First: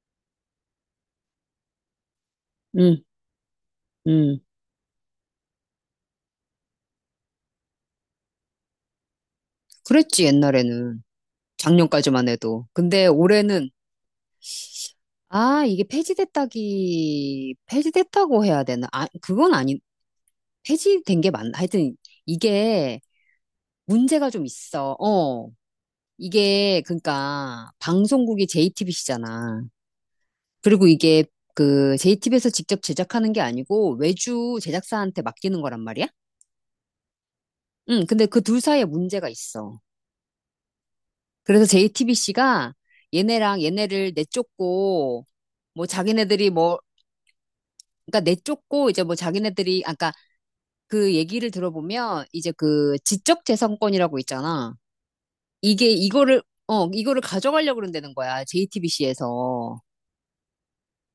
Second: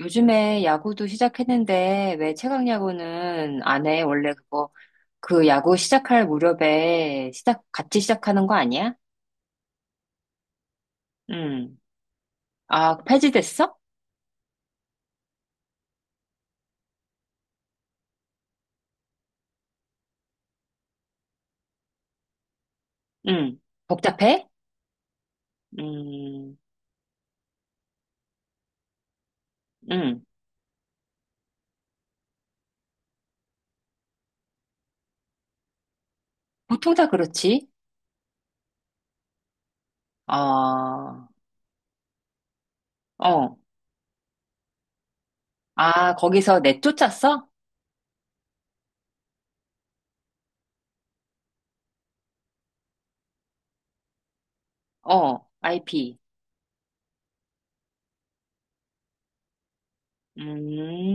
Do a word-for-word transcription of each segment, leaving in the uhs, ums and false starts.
요즘에 야구도 시작했는데 왜 최강 응, 야구는 안 해? 원래 응. 그거 그 야구 시작할 무렵에 시작 같이 시작하는 거 아니야? 그랬지, 옛날에는. 음. 작년까지만 해도. 아, 근데 올해는, 폐지됐어? 아, 이게 폐지됐다기, 폐지됐다고 해야 되나? 아, 그건 아니, 폐지된 게 맞나? 하여튼, 이게 음. 문제가 좀 복잡해? 있어. 어. 음. 이게, 그러니까, 방송국이 제이티비씨잖아. 음. 그리고 이게, 그, 제이티비씨에서 직접 제작하는 게 아니고, 외주 제작사한테 맡기는 거란 말이야? 보통 다 그렇지. 응, 근데 그 둘 사이에 문제가 있어. 어. 그래서 제이티비씨가 어. 얘네랑 얘네를 내쫓고 뭐 아, 자기네들이 거기서 뭐 내쫓았어? 그러니까 내쫓고 이제 뭐 자기네들이 아까 그 얘기를 들어보면 이제 그 지적 재산권이라고 있잖아. 어. 이게 아이 피. 이거를 어 이거를 가져가려고 그런다는 거야. 제이티비씨에서.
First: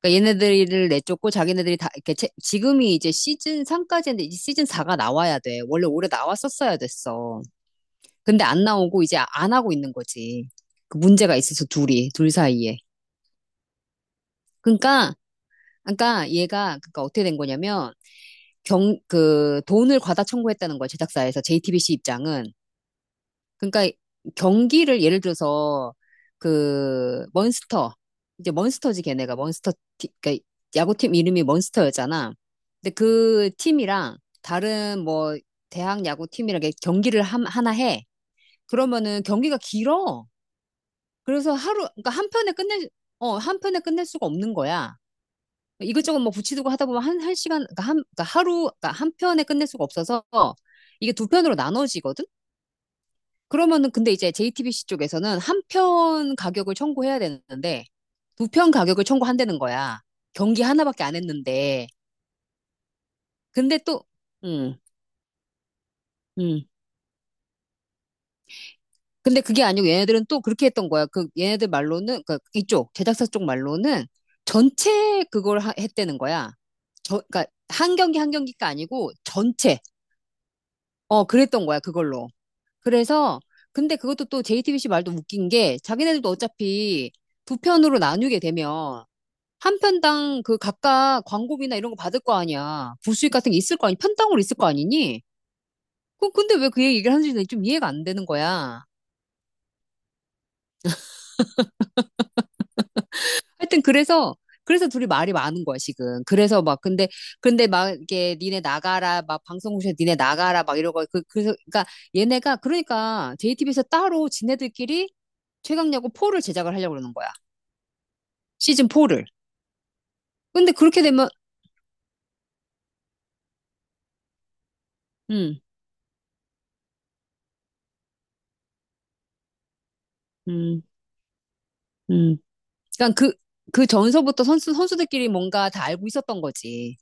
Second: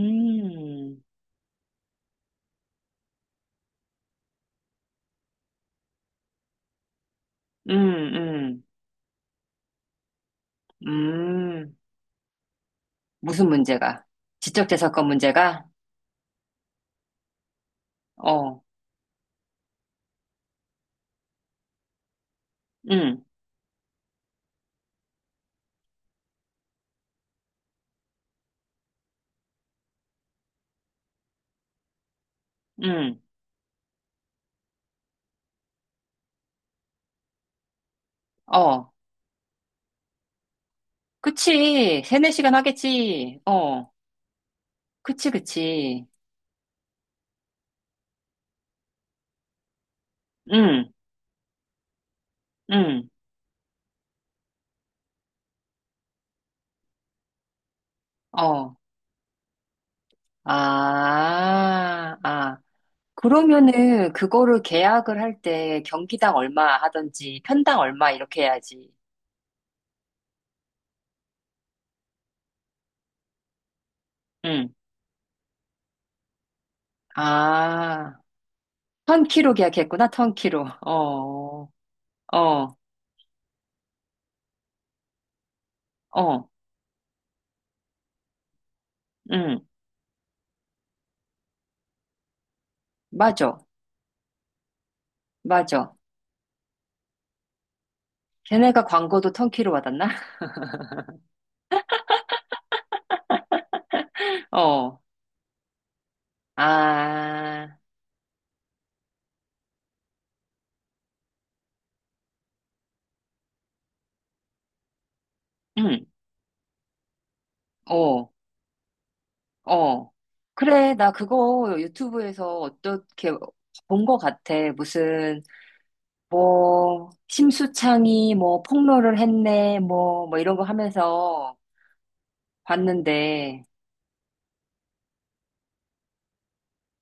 그러니까 얘네들을 내쫓고 자기네들이 다 이렇게 채- 지금이 이제 시즌 삼까지인데 이제 시즌 사가 나와야 돼. 원래 올해 나왔었어야 됐어. 음. 근데 음. 안 나오고 이제 안 하고 있는 거지. 그 문제가 있어서 음. 둘이 둘 사이에. 무슨 문제가? 지적재산권 그러니까 문제가? 그러니까 얘가 그러니까 어떻게 된 거냐면 어. 경 그 돈을 과다 청구했다는 거야, 제작사에서. 제이티비씨 입장은 음. 그러니까 경기를 예를 들어서 그 먼스터 이제 먼스터지 걔네가 먼스터 티- 그러니까 야구팀 이름이 먼스터였잖아. 근데 음. 그 팀이랑 다른 뭐 대학 야구팀이랑 이렇게 경기를 함- 하나 해. 어, 그러면은 경기가 길어. 그래서 하루 그치. 그러니까 한 세네 편에 시간 끝낼 어, 하겠지. 한 편에 어, 끝낼 수가 없는 거야. 그치, 그치. 이것저것 뭐 붙이두고 하다 보면 한, 한 시간, 그러니까 한, 그러니까 하루, 그러니까 한 편에 끝낼 수가 없어서 응, 이게 두 편으로 나눠지거든? 응, 그러면은 근데 이제 제이티비씨 쪽에서는 한 편 가격을 청구해야 되는데 두 편 어. 가격을 청구한다는 거야. 경기 하나밖에 안 했는데. 아, 아. 근데 또, 그러면은 그거를 음, 계약을 할 때 경기당 음. 얼마 하든지 편당 얼마 이렇게 해야지. 근데 그게 아니고 얘네들은 또 그렇게 했던 거야. 그 얘네들 말로는, 그 이쪽, 제작사 쪽 말로는 응. 전체 그걸 하- 했다는 거야. 저, 그러니까 한 아, 경기 한 경기가 아니고 턴키로 전체. 계약했구나, 턴키로. 어, 그랬던 어, 거야, 그걸로. 어, 그래서 근데 그것도 또 제이티비씨 말도 웃긴 게 자기네들도 어. 어차피 두 편으로 나누게 되면 응. 한 편당 그 각각 광고비나 이런 거 받을 거 아니야. 부수익 같은 맞아, 게 있을 거 아니, 편당으로 있을 거 아니니? 맞아. 그 근데 왜 그 얘기를 하는지 좀 이해가 안 되는 거야. 걔네가 광고도 턴키로 받았나? 하여튼 그래서 그래서 어. 둘이 말이 많은 거야, 지금. 그래서 막 근데 근데 아, 막 이게 니네 나가라, 막 방송국에서 니네 나가라, 막 이러고 그 그래서 그러니까 얘네가 그러니까 제이티비씨에서 따로 지네들끼리 최강 응. 야구 포를 제작을 하려고 그러는 거야. 어. 시즌 포를. 어, 근데 그래, 그렇게 나 되면, 그거 유튜브에서 어떻게 본 것 같아. 무슨, 음, 뭐, 심수창이 뭐 폭로를 했네, 뭐, 뭐 이런 거 음, 하면서 음. 그러니까 그, 봤는데, 그 전서부터 선수, 선수들끼리 뭔가 다 알고 있었던 거지.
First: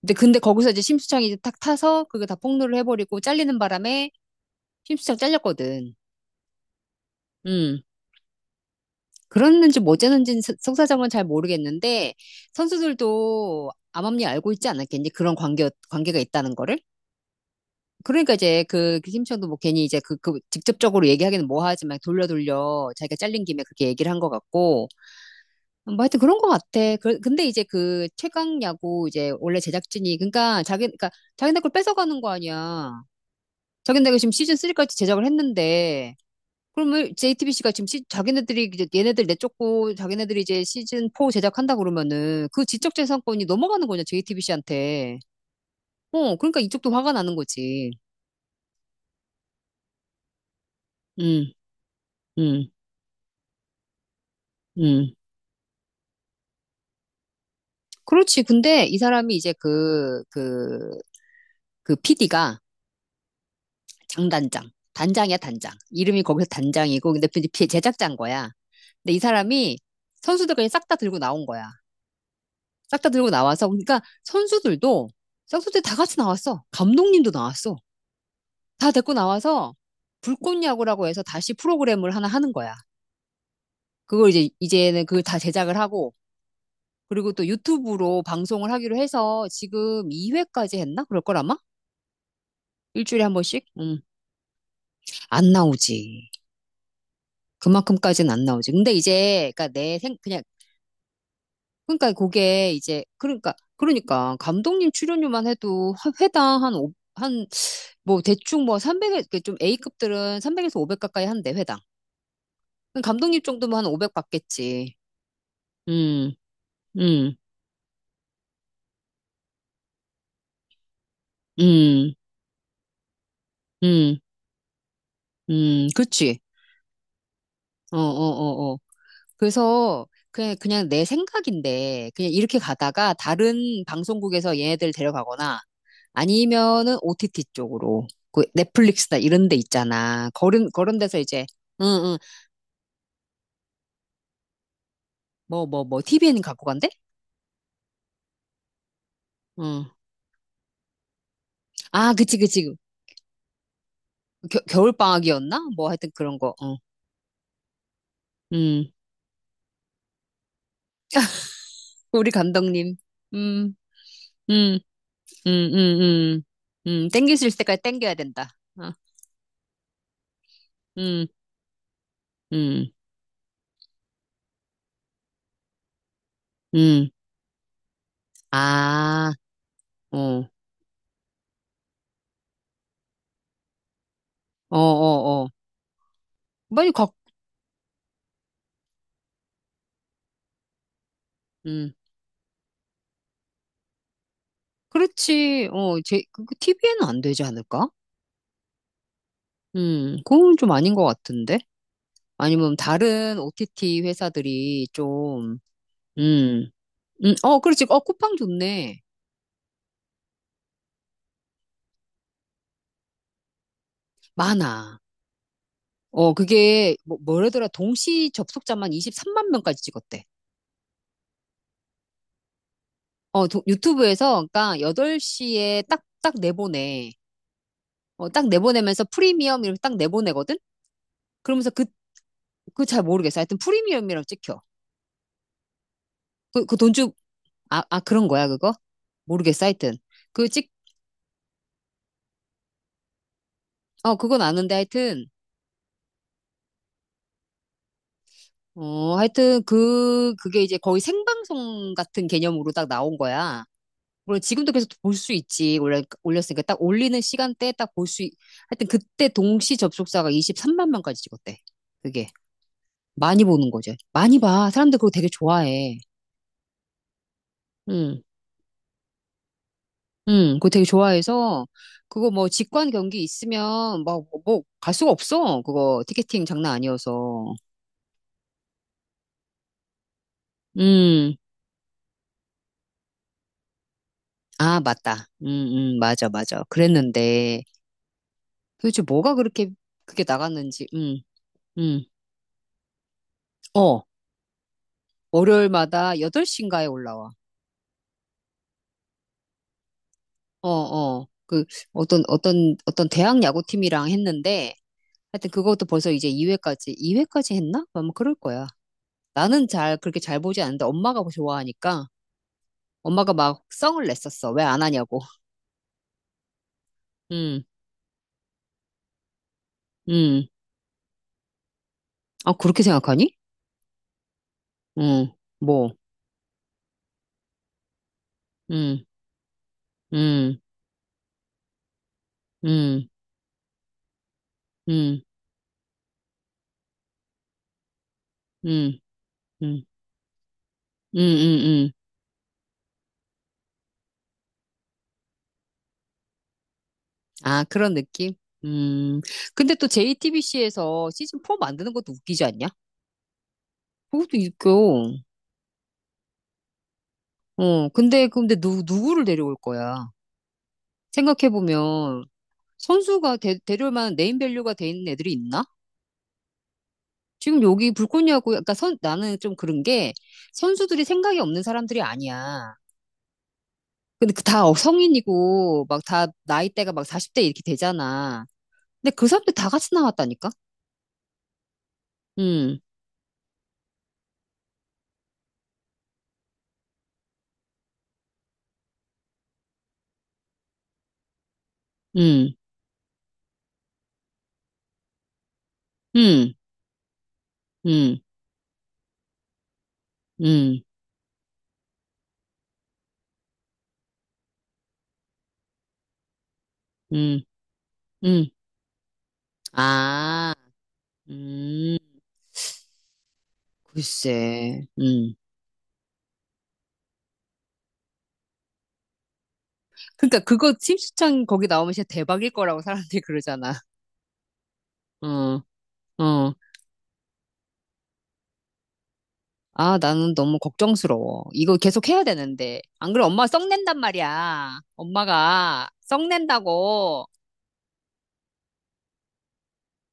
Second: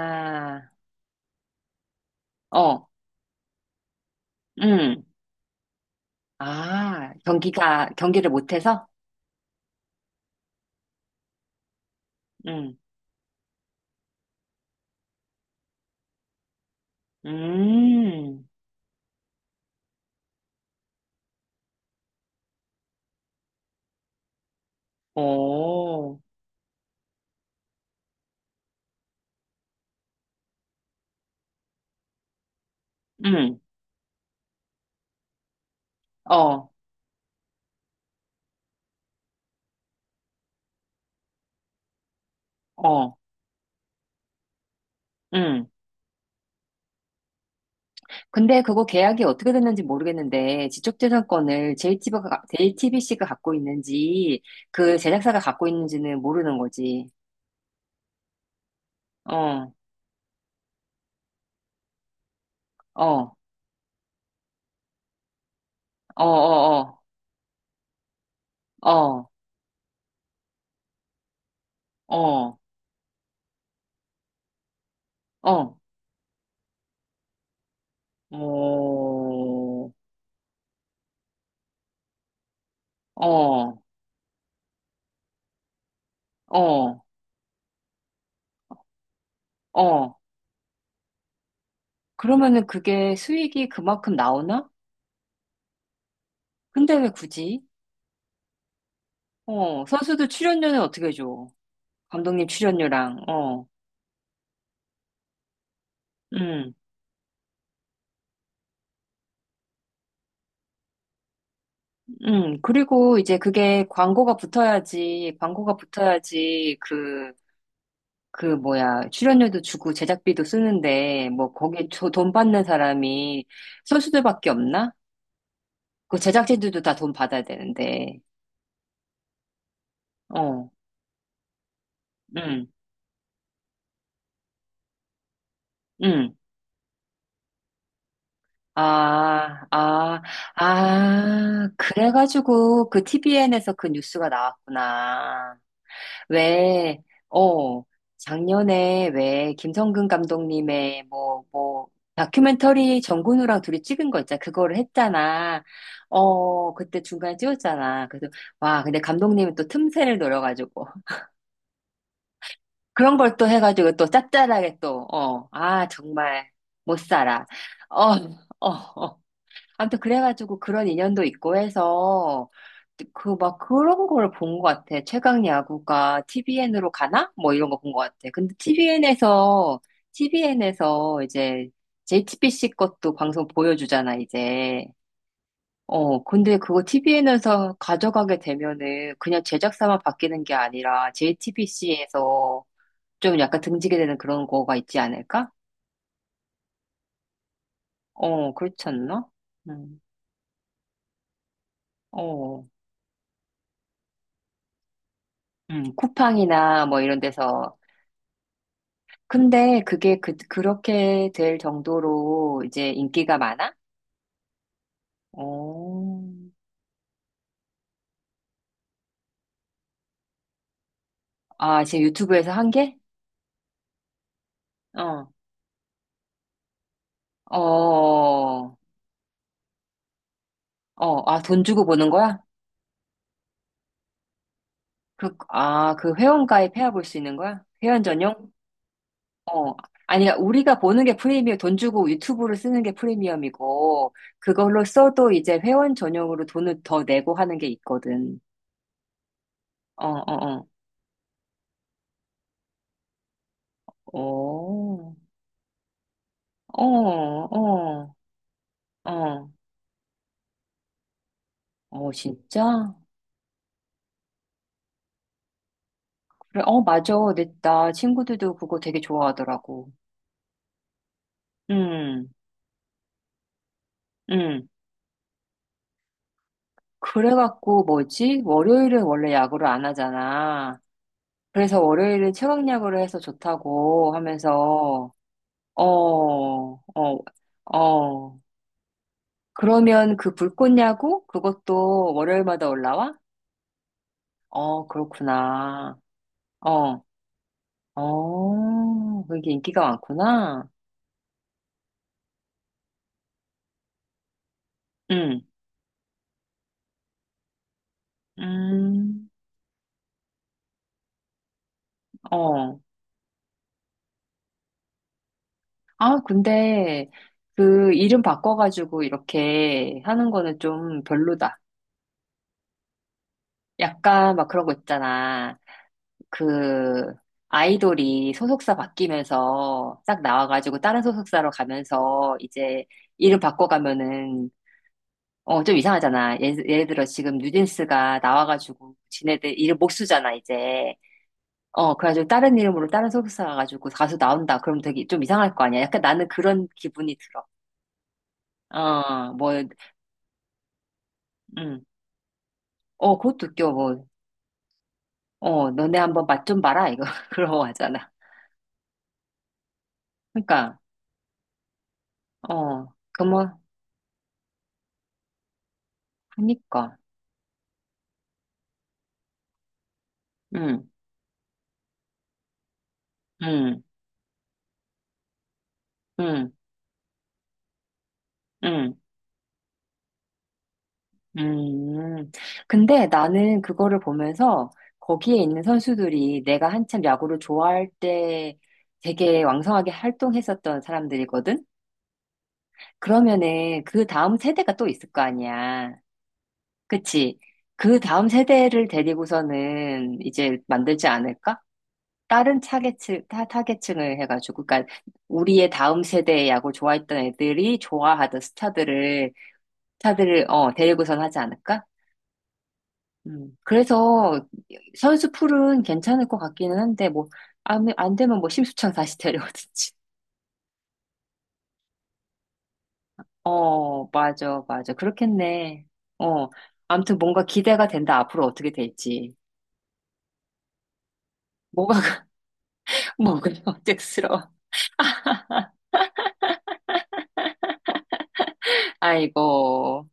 근데, 근데 거기서 이제 심수창이 이제 탁 타서 그거 다 폭로를 어, 해버리고 잘리는 바람에 응, 심수창 잘렸거든. 아, 음. 경기가, 경기를 못해서? 그랬는지 뭐 어쨌는지 속사정은 잘 모르겠는데 응, 선수들도 암암리 알고 있지 않았겠니? 그런 관계, 관계가 있다는 거를? 그러니까 음, 이제 그, 그 심수창도 뭐 괜히 이제 그, 그 직접적으로 얘기하기는 뭐하지만 돌려 돌려 자기가 잘린 김에 그렇게 얘기를 한 것 같고, 뭐 오, 하여튼 그런 것 같아. 그, 근데 이제 그 최강 야구 이제 원래 제작진이 그러니까 자기 그러니까 자기네 걸 뺏어가는 거 아니야. 응, 자기네가 지금 시즌 쓰리까지 제작을 했는데 어, 그러면 제이티비씨가 지금 시, 자기네들이 이제 얘네들 내쫓고 자기네들이 이제 시즌 포 제작한다 그러면은 그 지적 어, 재산권이 넘어가는 거냐, 제이티비씨한테. 응. 어, 그러니까 이쪽도 화가 나는 거지. 근데 그거 계약이 어떻게 됐는지 모르겠는데 음, 지적재산권을 음, 제이티비씨가, 가 갖고 있는지 그 음. 제작사가 갖고 있는지는 모르는 거지. 그렇지. 근데 이 사람이 이제 어, 그, 그, 그 피디가 어, 장단장. 단장이야, 단장. 어, 이름이 거기서 어, 단장이고, 근데 제작자인 거야. 근데 이 어, 사람이 선수들 그냥 싹 다 들고 나온 거야. 어, 어, 싹 다 들고 나와서, 그러니까 선수들도, 어, 선수들 다 같이 나왔어. 감독님도 나왔어. 다 데리고 나와서 어, 불꽃야구라고 해서 다시 프로그램을 하나 하는 거야. 어, 그걸 이제, 이제는 그걸 다 제작을 하고, 어, 그리고 또 유튜브로 방송을 하기로 해서 지금 어. 이 회까지 했나? 그럴 걸, 아마? 그러면은 그게 일주일에 한 번씩? 수익이 음, 그만큼 나오나? 안 나오지. 근데 왜 굳이? 그만큼까지는 안 나오지. 근데 이제, 그니까 어, 내 생, 선수들 그냥 출연료는 어떻게 줘? 그러니까 감독님 그게 이제 출연료랑, 그러니까 어, 그러니까 감독님 출연료만 해도 화- 회당 음. 한 오- 한 뭐 대충 뭐 삼백에, 좀 에이급들은 삼백에서 오백 가까이 한대, 회당. 음, 그럼 그리고 이제 감독님 정도면 그게 한 오백 광고가 받겠지. 붙어야지, 광고가 음. 붙어야지, 그, 음. 그 뭐야, 출연료도 주고 제작비도 쓰는데, 뭐, 거기 저 음. 돈 받는 사람이 음. 선수들밖에 없나? 음. 그 그치. 제작진들도 다 돈 받아야 어, 어, 되는데, 어, 어. 그래서 그냥 어, 그냥 내 생각인데 그냥 이렇게 응, 가다가 다른 방송국에서 얘네들 데려가거나, 응. 아니면은 오티티 쪽으로 그 넷플릭스나 이런 데 아, 아, 있잖아, 그런 그런 데서 이제. 아, 응응. 그래가지고 그 티비엔에서 그 뉴스가 나왔구나. 뭐 뭐 뭐 티비 는 갖고 간대? 왜, 어, 작년에 왜 응. 김성근 감독님의 뭐, 뭐, 아, 그치 그치. 다큐멘터리 정근우랑 둘이 찍은 거 있잖아. 겨, 그거를 겨울 했잖아. 방학이었나? 뭐 하여튼 그런 거. 어, 어. 그때 중간에 찍었잖아. 그래서, 와, 음. 근데 감독님은 또 틈새를 노려가지고. 우리 감독님. 그런 걸 또 음. 해가지고 또 짭짤하게 음. 또, 어, 음. 아, 음. 음. 정말 못 음. 땡길 살아. 수 있을 때까지 어, 땡겨야 된다. 어, 어. 어. 아무튼 그래가지고 그런 인연도 음. 있고 해서 음. 그 막 그런 걸 본 것 같아. 최강 야구가 티비엔으로 음. 가나? 뭐 이런 거 본 것 같아. 근데 아. 티비엔에서 어. 티비엔에서 이제 제이티비씨 것도 방송 보여주잖아 어, 이제. 어, 어. 어, 근데 그거 빨리 각. 티비엔에서 가져가게 되면은 그냥 제작사만 바뀌는 게 아니라 음. 제이티비씨에서 좀 약간 등지게 되는 그런 거가 있지 않을까? 그렇지. 어, 제, 그, 티비에는 안 되지 않을까? 어, 그렇지 않나? 음, 음, 그건 좀 아닌 것 같은데? 어, 아니면 다른 오티티 회사들이 좀, 음, 음, 쿠팡이나 뭐 이런 음, 어, 데서 그렇지. 어, 쿠팡 좋네. 근데 그게 그, 그렇게 될 정도로 이제 인기가 많아? 많아. 오. 어, 그게, 뭐, 뭐라더라. 동시 접속자만 이십삼만 명까지 찍었대. 아, 지금 유튜브에서 한 게? 어, 도- 유튜브에서, 그러니까 어. 여덟 시에 딱, 딱 내보내. 어, 딱 어. 내보내면서 프리미엄 이렇게 딱 내보내거든? 어. 아, 돈 그러면서 주고 그, 보는 거야? 그 잘 모르겠어. 하여튼 프리미엄이라고 찍혀. 그, 아, 그 회원 그, 그 가입해야 돈 볼 주, 수 있는 거야? 아, 아, 회원 그런 거야, 전용? 그거? 모르겠어. 어. 하여튼. 아니, 그 찍, 우리가 보는 게 프리미엄, 돈 주고 유튜브를 쓰는 게 프리미엄이고, 어, 그건 아는데 그걸로 하여튼. 써도 이제 회원 전용으로 돈을 더 내고 하는 게 있거든. 어, 하여튼 어, 그 그게 어, 이제 거의 생방송 같은 개념으로 딱 나온 거야. 어. 물론 지금도 계속 볼 오. 수 있지. 올려, 올렸으니까 딱 어, 올리는 시간대에 딱 볼 어, 수 있... 하여튼 그때 어. 동시 접속자가 이십삼만 명까지 찍었대. 어, 그게 진짜? 많이 보는 거죠. 많이 봐. 사람들 그거 되게 좋아해. 그래, 어, 맞아. 근데 나 응, 친구들도 그거 되게 좋아하더라고. 응, 그거 되게 좋아해서 음, 그거 뭐 직관 경기 있으면 음. 막뭐갈 수가 없어. 그거 티켓팅 장난 아니어서. 그래갖고 뭐지? 월요일은 원래 야구를 안 하잖아. 음, 그래서 월요일은 최강야구를 해서 좋다고 아, 하면서, 맞다. 음, 어, 음, 맞아, 맞아. 어, 그랬는데. 어. 도대체 뭐가 그렇게 그러면 그게 그 나갔는지. 음. 불꽃야구? 음. 그것도 월요일마다 올라와? 어. 어, 그렇구나. 월요일마다 여덟 시인가에 어, 올라와. 어, 그게 인기가 많구나. 어, 어. 그 어떤 어떤 어떤 대학 야구팀이랑 했는데, 음, 하여튼 그것도 벌써 이제 이 회까지 이 회까지 했나? 아마 그럴 거야. 음, 나는 잘, 그렇게 잘 보지 않는데 엄마가 뭐 좋아하니까. 어. 엄마가 막 성을 냈었어. 왜 안 하냐고. 아, 근데 음. 그 이름 바꿔가지고 이렇게 하는 음. 거는 좀 별로다. 아, 그렇게 생각하니? 약간 막 그런 거 음. 있잖아. 뭐. 그 아이돌이 소속사 음. 바뀌면서 딱 음. 나와가지고 다른 소속사로 가면서 이제 음. 이름 바꿔가면은 음. 어, 좀 이상하잖아. 예, 예를 들어 지금 뉴진스가 나와가지고 음. 지네들 음. 이름 음. 못 쓰잖아, 이제. 음. 음. 어, 그래가지고 다른 이름으로 다른 소속사 가가지고 가수 나온다. 그럼 되게 좀 이상할 거 아니야. 약간 나는 그런 기분이 들어. 아, 그런 느낌? 음. 어, 뭐, 근데 또 제이티비씨에서 시즌 포 음. 만드는 것도 웃기지 않냐? 어, 그것도 웃겨, 뭐. 그것도 웃겨. 어, 너네 한번 맛 좀 봐라, 이거. 그러고 어, 하잖아. 근데, 근데 누, 누구를 데려올 거야? 그러니까, 생각해보면, 어, 그 선수가 뭐, 데, 데려올 만한 네임밸류가 돼 있는 애들이 있나? 하니까. 지금 여기 불꽃이하고, 그러니까 선, 나는 좀 그런 게, 응, 선수들이 생각이 없는 사람들이 아니야. 응, 근데 그 다 성인이고, 막 다 응, 나이대가 막 사십 대 이렇게 되잖아. 응, 근데 그 사람들 다 같이 나왔다니까? 음. 음, 근데 나는 그거를 보면서 거기에 있는 선수들이 내가 한참 야구를 좋아할 때 되게 왕성하게 활동했었던 사람들이거든? 음, 그러면은 그 다음 세대가 또 있을 거 아니야. 음, 그치? 그 음, 다음 세대를 데리고서는 이제 음, 만들지 않을까? 다른 타겟층, 타, 타겟층을 해가지고, 그러니까 우리의 다음 세대의 야구를 좋아했던 음. 애들이 좋아하던 음. 스타들을, 스타들을, 아, 어, 데리고선 하지 않을까? 음, 음. 그래서 글쎄, 선수 음. 풀은 괜찮을 것 같기는 한데, 뭐, 안, 안 되면 뭐 심수창 다시 데려오든지. 그러니까 그거 팀수창 거기 나오면 진짜 대박일 거라고 사람들이 그러잖아. 어, 맞아, 맞아. 어, 그렇겠네. 어. 어. 아무튼 뭔가 기대가 된다. 앞으로 어떻게 될지. 아, 나는 너무 걱정스러워. 이거 뭐가, 계속 해야 되는데. 안 그래, 엄마 가 뭐가 썩낸단 어색스러워. 말이야. 엄마가 썩낸다고. 아이고.